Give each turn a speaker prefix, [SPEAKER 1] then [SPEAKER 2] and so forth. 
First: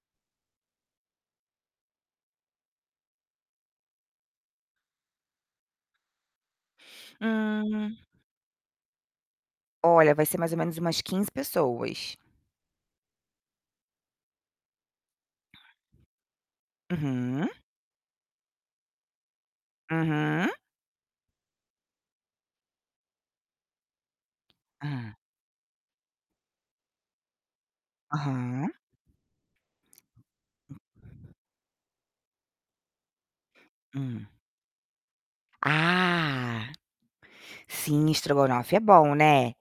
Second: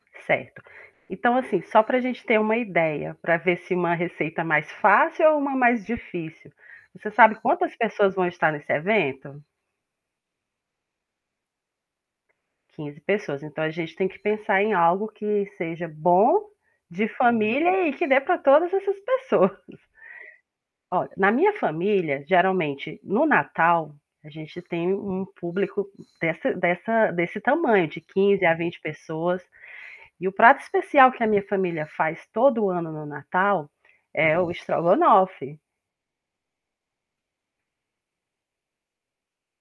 [SPEAKER 1] Certo. Então, assim, só pra gente ter uma ideia, pra ver se uma receita mais fácil ou uma mais difícil, você sabe quantas
[SPEAKER 2] Hum.
[SPEAKER 1] pessoas vão estar nesse evento?
[SPEAKER 2] Olha, vai ser mais ou menos umas 15 pessoas.
[SPEAKER 1] 15 pessoas, então, a gente tem que pensar em algo que seja bom, de
[SPEAKER 2] Aham.
[SPEAKER 1] família e que dê para todas essas pessoas.
[SPEAKER 2] Aham.
[SPEAKER 1] Olha, na minha família, geralmente no Natal, a gente tem
[SPEAKER 2] Hã.
[SPEAKER 1] um público dessa dessa desse tamanho, de 15 a
[SPEAKER 2] Aham.
[SPEAKER 1] 20 pessoas e o prato especial que a minha família faz todo ano no Natal,
[SPEAKER 2] Hã.
[SPEAKER 1] é o estrogonofe.
[SPEAKER 2] Ah, sim, estrogonofe é bom, né?